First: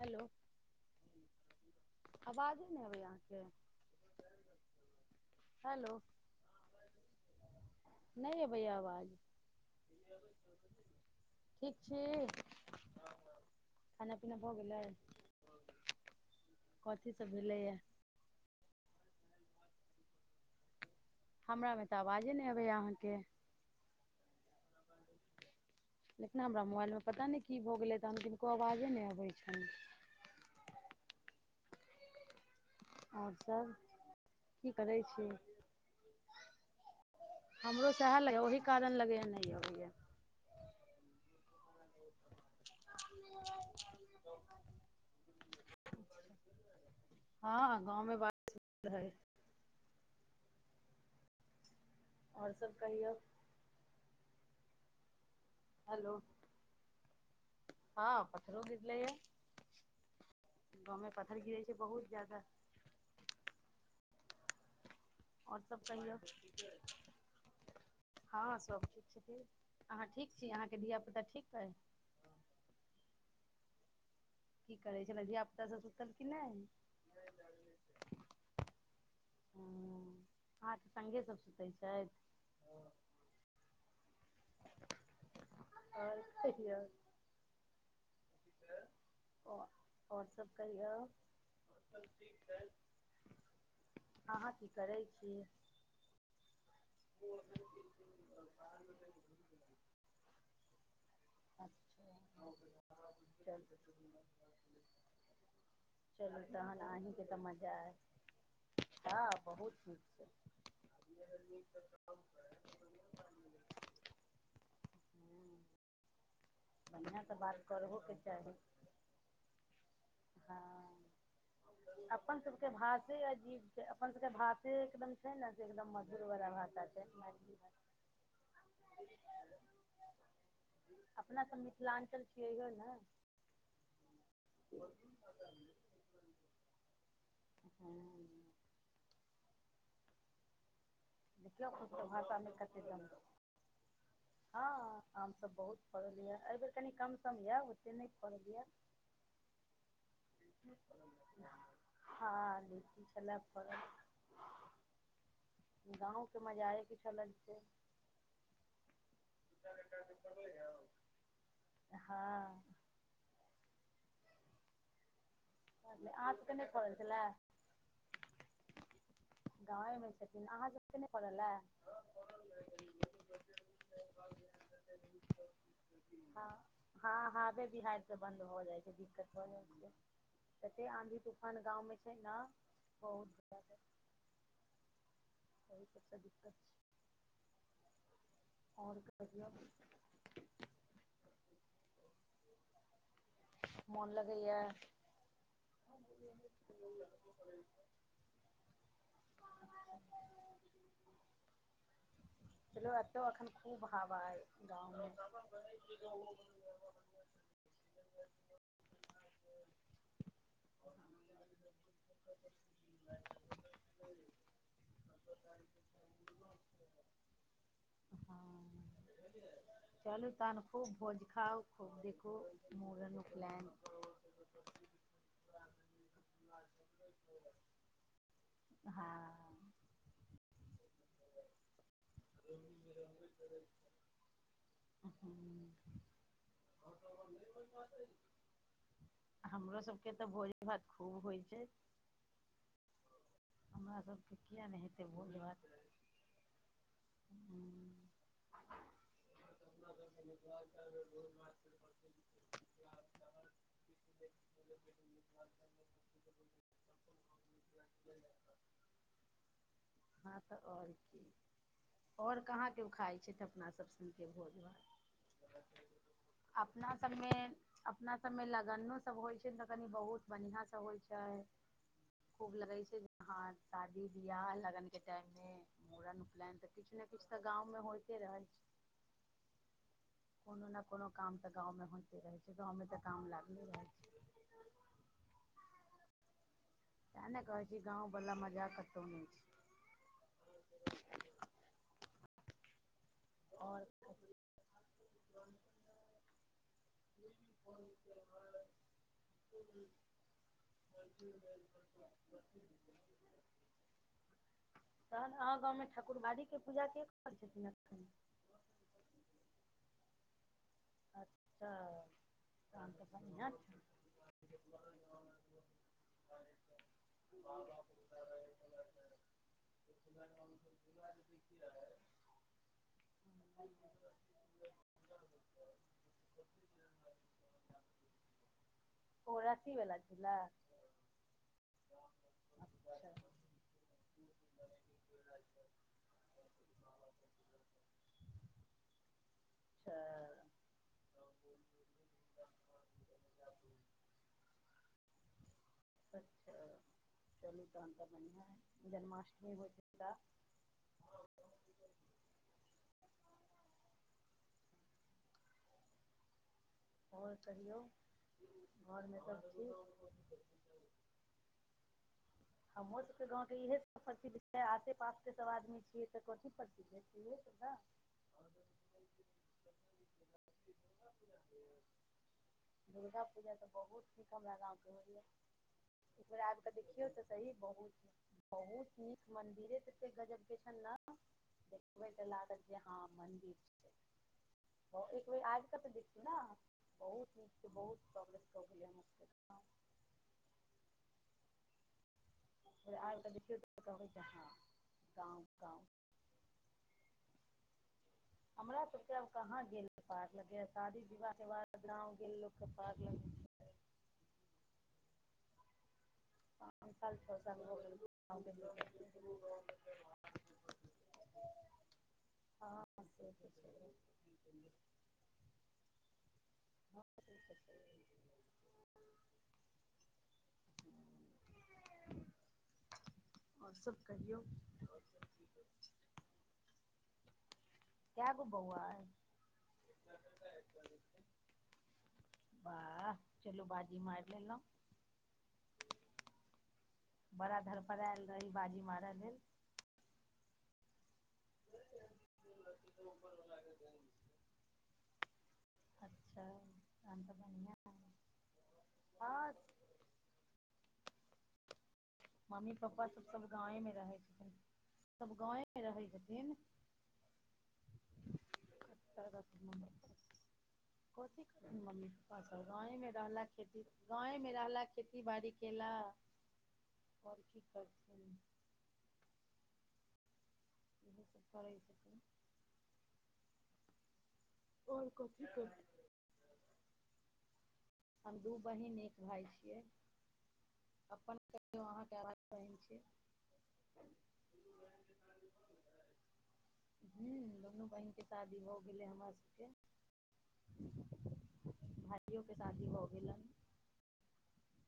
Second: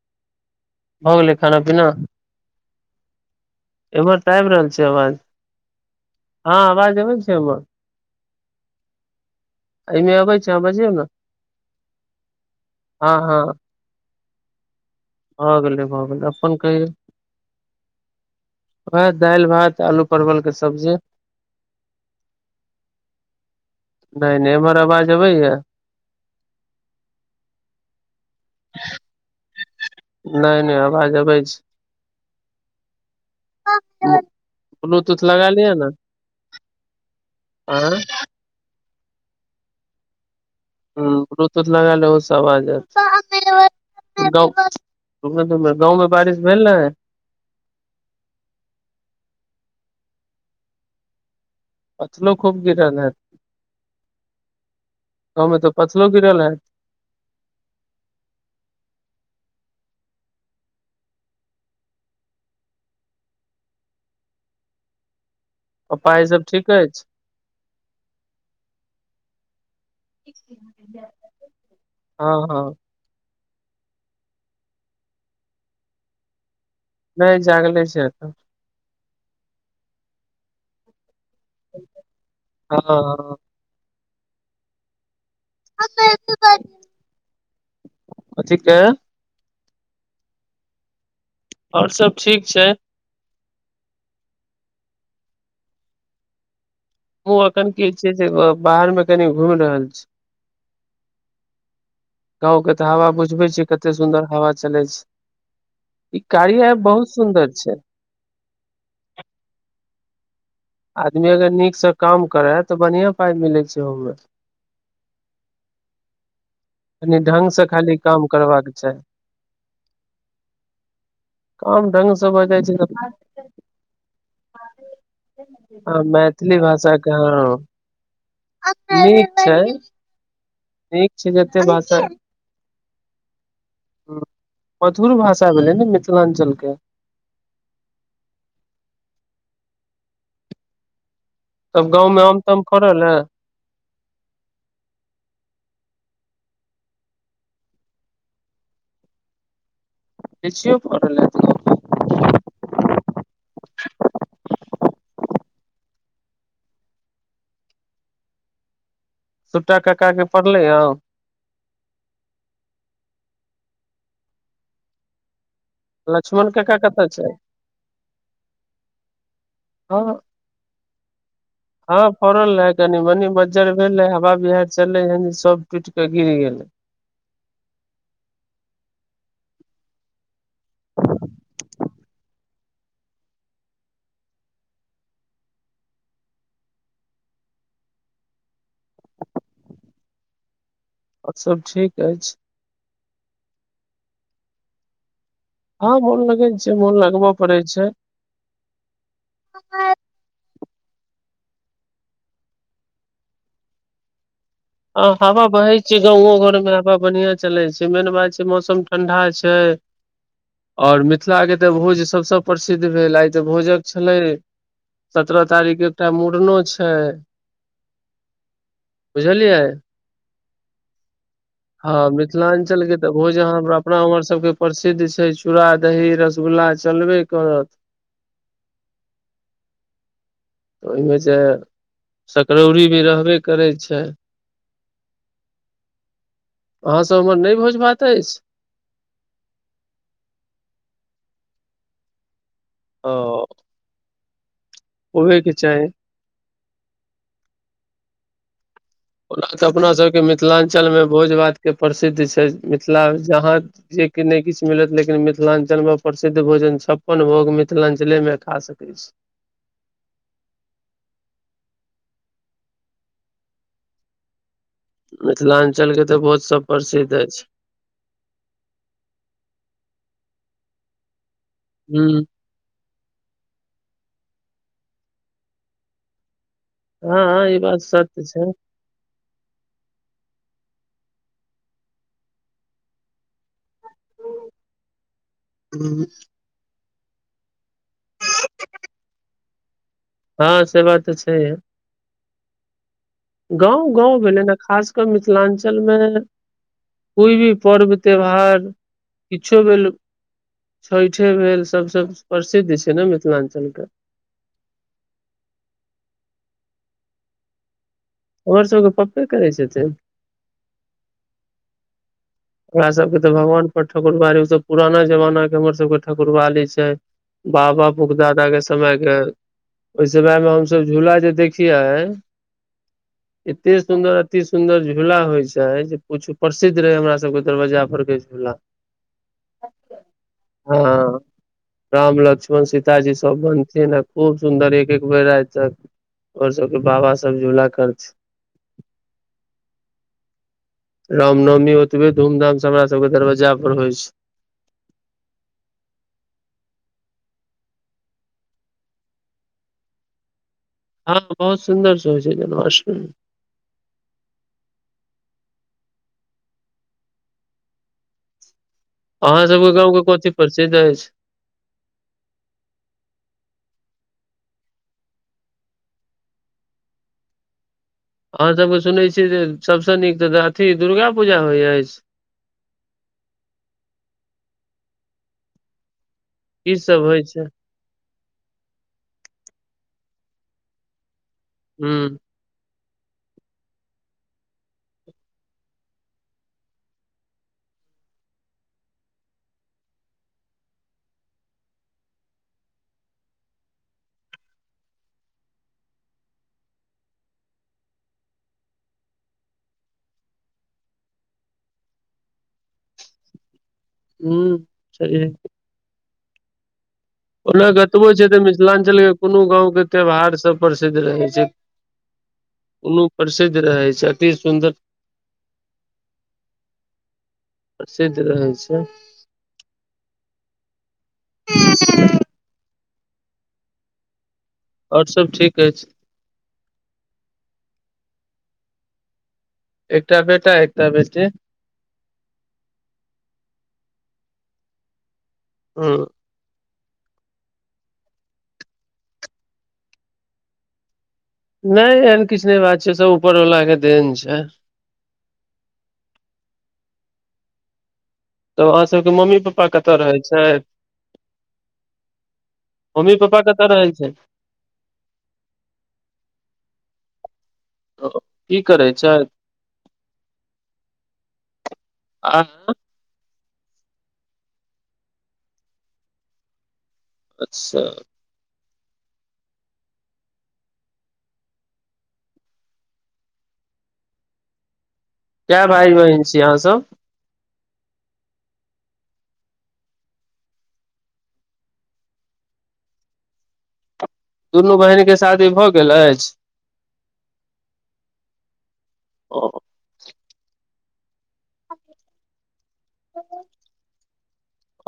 Hello हो गेलै खाना पीना? आवाजे ने हबै यहाँके। एहर तऽ आबि रहल छै आवाज। हेलो हँ [unintelligible] आवाज अबै छै हमर नहि य भै आवाज एहिमे अबै छै अहाँ बजियौ ने [unintelligible] ठीक छी हँ हँ-हँ हँ खाना पीना भऽ गेलै? भऽ गेलै, भऽ गेलै। अपनन कहियौ? कथी सब भेलैए वएह दालि भात आलू परवल के सब्जी। हमरा मे तऽ आवाजे नहि अबैय अहाँके। नहि नहि एमहर आवाज अबैय? देखिना हमरा मोबाइल मे पता नहि की भ गेलै तहन किनको आवाजे नै अबै छैन। नहि नहि आवाज अबै छै। और सभ की करै ब्लूटूथ छिय? लगा लिअ ने हमरो आंय सेह लगय ओहि कारण लगय नै आबय य ह ब्लूटूथ लगा लिय ओहू से अवाज [unintelligible] आयत गाँंव मे बारिश भेल ने? हँ गाँव मे बारिश भेल हय। पथरो आओर खूब सब गिरल कहियौ हन। गाँवमे त पथरो हेलो गिरल हं। हँ पथरो गिरले ह गाँवमे पथर गिरे छै बहुत ज़्यादा। और सभ पप्पा कहियौ? ई सब ठीक अछि [unintelligible] हँ सभ ठीक छथिन। अहाँ ठीक छी अहाँके धियापुता ठीक अइ? हँ-हँ की करै छलै धियापुता सब सुतल कि नहि? नहि जागले। ह अहाँके सङ्गे सभ सुतै छथि? ह ह [unintelligible] और कहियो? कथी के [unintelligible] आ और सभ कहियो? सब ठीक छै। अहाँ की करै छी? हमहूँ एखन की छै से बाहर मे कनि घुमि रहल छी। गाँव के तऽ हवा बुझबै छियै चलू कते सुन्दर हवा चलै छै। ई चलू कार्या तहन ऐप बहुत अहीँके तऽ सुन्दर मजा छै। अइ हँ बहुत सुन्दर। आदमी अगर नीक सँ काम करै तऽ बढ़िआँ पाइ मिलै छै ओयमे हू कनि ढ्ंग से खाली करहोके काम करबाक चाही। ह काम ढंग से अपन भऽ जाइ सबके छै तऽ भाषे अजीब छै अपन सबके भाषे एकदम छै ने एकदम हँ मधुर वाला मैथिली भाषा छै। मैथिली हँ भाषा [unintelligible] नीक छै नीक छै अपना सब जते भाषा [unintelligible] ह मिथिलाञ्चल छियै यौ ने मधुर भाषा भेलै न मिथिलाञ्चलके हं देखियौ तब खुदके गाँवमे आम भाषामे ताम कते फरड़ल दम है? हँ आमसभ बहुत फड़ल यऽ एहिबेर कनि कम सम यऽ ओतेक नहि फड़ल यऽ। [unintelligible] लिच्ची यो फड़ल यऽ हँ लीच्ची छलै फड़ल। गाँंव के मजाये किछो अलग छै। छोटा काका के फड़लै आम? हँ। आहाँ सब लक्ष्मण के नै कका फड़ल कतऽ छै छलाह। [inaudible] गाँवे मे हँ छथिन अहाँ सबके नय फड़लय। हँ फड़ल रहे कनी मनी मज्जर भेलै हवा बिहायर चललै ह सब टुईट कऽ गिर गेलै। हँ हँ हाबे बिहायर सँ बन्द भजाइ छै दिक्कत भ जाइ छै। कते आंधी तूफान गाँव में छै नऽ बहुत ज्यादा। बहुत अच्छा दिक्कत छै और कहियो। और सब ठीक अछि। मोन लगैया। हँ मोन लगै छै मोन लगबय पड़ै छै। चलु एतै एखन खूब हावा अइ गाँवमे। बढ़ बढ़िया चलै छै मेन बात छै मौसम ठंडा छै। आओर मिथिला के तऽ भोज सभसँ। प्रसिद्ध भेल आइ तऽ भोजक छलै सत्रह तारीख के एकटा मुड़नो छै। हँ। बुझलियै। चलू तहन खूब भोज खाउ। खूब हँ देखू मिथिलाञ्चल के तऽ मूड़न भोज अहाँ उपनयन हमरा अपना उम्हर सबके प्रसिद्ध छै चूड़ा दही रसगुल्ला चलबे करत। हँ। ओहिमे जे सकरौरी भी रहबे करै छै। आ अहाँसभ उम्हर नहि भोज भात अछि? हमरो सबके तऽ भोज भात खूब होइ छै। ओ। हमरा सबके किया नहि हेतै। भोज होबहे के भात चाही। ओना तऽ अपना सबके मिथिलाञ्चलमे भोज भात के प्रसिद्ध छै मिथिला जहाँ जे कि नहि किछ मिलत लेकिन मि मिथिलांचल मे प्रसिद्ध भोजन छप्पन भोग मिथिलाञ्चले मे खा सकैत छी। हँ तऽ आओर की आओर कहाँ केओ खाइ छथि अपना सभ सुनके भोज भात। मिथिलाञ्चल के तऽ बहुत सब अपना प्रसिद्ध सबमे अछि। अपना सभमे लगनोसभ होइ छै तऽ कनि बहुत बढ़िआँ सँ होइ छै। हूँ। खूब लगै छै हाँ शादी बियाह लगन के टाइम में मुड़न उपनयन किछ न किछ हँ तऽ हँ ई बात गाँवमे होइते सत्य रहै छै। कोनो ने कोनो काम तऽ गाँवमे होइते रहै छै गाँवमे तऽ काम लागले रहै छै। हू। तए नऽ कहै छी गाँवबला मजा कतहु नहि छै। हँ से बात तऽ छै आओर गाँव-गाँव भेलै ने। खास कऽ मिथिलाञ्चलमे कोइ भी पर्व त्यौहार किछो भेल छठे भेल सभसँ प्रसिद्ध छै ने मिथिलाञ्चलके? तहन अहाँ गाँवमे ठाकुरबारीके पूजा के करै छथिन एखन? हमर सबके पपे करै छथिन। अच्छा हमरा तहन सबके तऽ बढ़ियां भगवान छै पर ठकुरबाली ओ त पुराना जमाना के हमर सबके ठकुरबाली छै। बाबा फुग दादा के समयके ओहि समय मे हमस झूला जे देखियए एते सुन्दर अति सुंन्दर झूला होइ छै जे पूछ प्रसिद्ध रहे हमरा सब सबके दरबजा फर भेज दिया। ओ रशी बला छिला। हँ राम लक्ष्मण सीताजी अच्छा सब बनथि ने खूब सुन्दर एक एक बेर आइ तक और सबके बाबा सब झूला करथि। अच्छा रामनवमी ओतबे धूमधाम से हमरा सबके दरवजा पर होइ छै। [unintelligible] अच्छा चोली तान त बनआ है जन्माष्टमी हो ज हँ बहुत सुन्दर से होइ छै जन्माशट्रम। आओर कहि घरमे सभचीज? सध अछि छै। हमरो सबके गाँंव के इहे सब प्रसिद्ध छै आसे पास के सब आदमी छियै तऽ कथी प्रसद्। [unintelligible] सुधा। अहाँसभके सुनैत छियै जे सभसँ नीक तऽ अथ दुर्गा पूजा होइत अछि। दुर्गा पूजा तऽ बहुत नीक हमरा गाँवके होइयए। फर आब कऽ की सब देखियौ होइ तऽ छै सही बहुत। बहुत नीक मंदिरे तत गजल के छ ने हुँ देखबे त लागल जेहाँ मन्दिर छै [unintelligible] एक बेर आब कऽ तऽ देखौ ने। बहुत नीक के बहुत प्रॉब्लम सब हो हम [unintelligible] आब कऽ देखियौ कह जा गाव गाँव हमरा सब के आब कहाँ गेल पारक लगे शादी विवाह के बाद गाँंव गेल के पार्क लग। हू सही। ह ओना कतबो छै तऽ मिथिलाञ्चलके कोनो गाँवके त्यौहारसभ प्रसिद्ध रहै छै। हँ ओनो से तऽ प्रसिद्ध रहै छै अति सुन्दर छै [unintelligible] प्रसिद्ध रहै छै। हू ह। आओर सब कहियौ? आओर सब ठीक अछि। के गो बौआ अय? एकटा बेटा, एकटा बेटी। वाह चलू बाजी मारि लेलहुँ। ह। बड़ा धर पर आयल रही बाजी मारय लेल। नहि एहन किछु नहि बात छै सब ऊपर वालला के देन छै। अच्छा तन तऽ बढ़िआँ ह। तऽ अहाँ सबके मम्मी पापा कतऽ रहै छथि। मम्मी पप्पा सब, सब गामे मे छै रहै छथिन, सब गामे मे रहै छथिन। [inaudible] करै क छैथ [unintelligible] कथी के मम्मी पप्पा आ सब गामे मे रहला खेती। गावेमे रहला खेती बाड़ी केला आओर की अच्छा करथिन। उहुं करै छथिन। World cup. [unintelligible] कय भाय बहिन छियै अहाँ सब? हम दू बहिन एक भाय छियै। अपन कहियौ अहाँ कय भाई बहिन छियै। दुनू बहिन के शादी भऽ गेल अछि। हुं दुनू बहिन के शादी गेल अइ हमरा ओ सबके। भाइयों के शादी भ गेलैन।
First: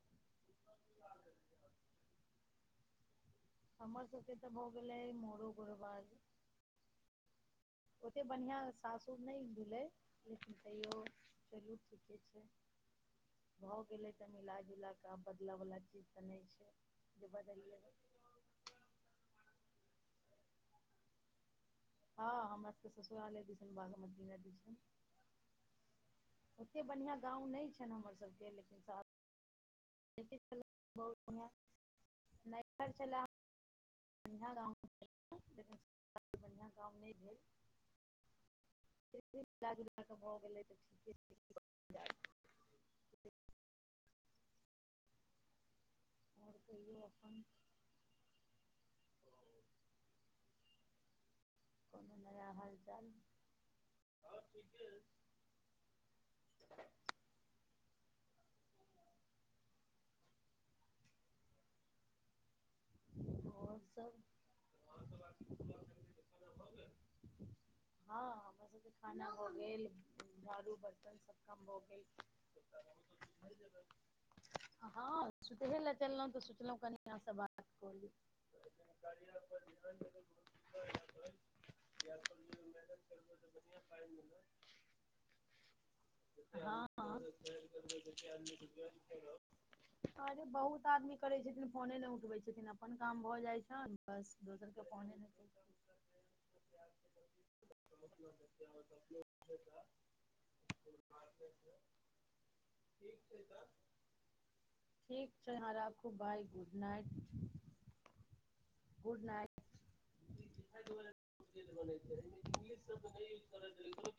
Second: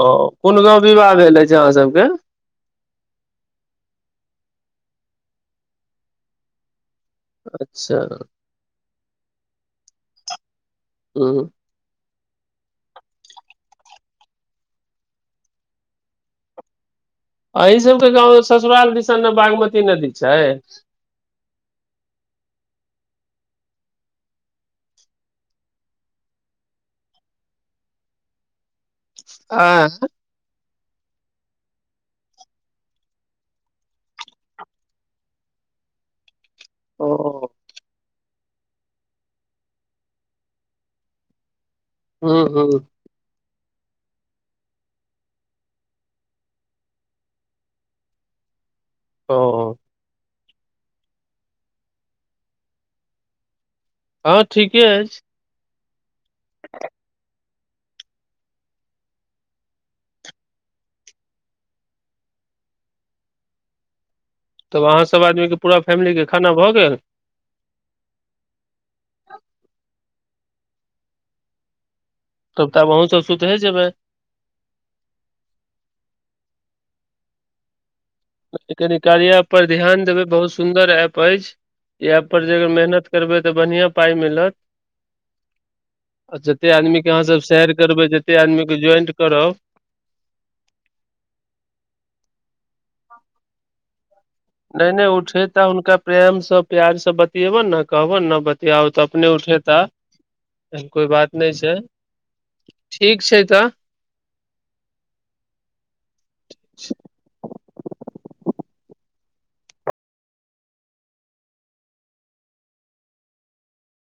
ओ, कोन गाँव विवाह भेल अछि अहाँ सबके? हमर सबके तऽ भऽ गेलै मोरू गुरबाज। अच्छा। ओते बढ़ियां सासुर नै भेलै लेकिन तैयो हुं। चलु ठीकै छै। भऽ गेलै तऽ मिलाजुल कऽ आब बदलै वला चीज तऽ नहि छै। जे अहीं बदलियै सबके गाँव मे ससुराल दिसन ने बागमती नदी छै। हँ हमरा सबके ससुरालज दिसन बागमती नदी छै। ओतेक बढ़िआँ गांव नहि छै ने हमरसभके लेकिन सा एंह। बहुत बढ़िआँ। [unintelligible] नहिहर छलए बँ गाँ। [unintelligible] बढ़िआँ गाम ओ नहि भेल। एतै मिला जुलाकऽ भऽ गेलै तऽ ठीके छै। हू हू। आओर कहियौ अपन। ओ। कोनो नया हालचाल। हँ ठीके अछि। [inaudible] आओर सब। तब अहाँ सभ आदमीके पूरा फैमिलीके खाना भऽ गेल। हँ हमर सबके खाना भऽ गेल झाड़ू बर्तन सब काम भऽ गेल। तब त आब अहुँ सब सुतिहे जेबै। हँ सुतहे लए चललहुँ तऽ सोचलहुँ कनि अहांसँ बात क ली। कनि कार्या पर ध्यान देबै बहुत सुन्दर ऐप अछि। ई एप पर जे अगर मेहनत करबै तऽ बढ़िआं पाइ मिलत। आ जते आदमी के हं। अहाँ सब शेयर करबै जते आदमी के ज्वाइंट करब अरे बहुत आदमी करै छथिन फोने नहि उठबै छथिन, अपन काम भऽ जाइ छनि बस दोसर नहि नहि उठेता हुनका प्रेम से प्यार से बतियेबनि ने कहबनि ने बतियाउ तऽ अपने उठेता। कोइ बात नहि छै ठीक छै तऽ। ठीक छै यहाँ राखू bye good night. Good night. िश [unintelligible]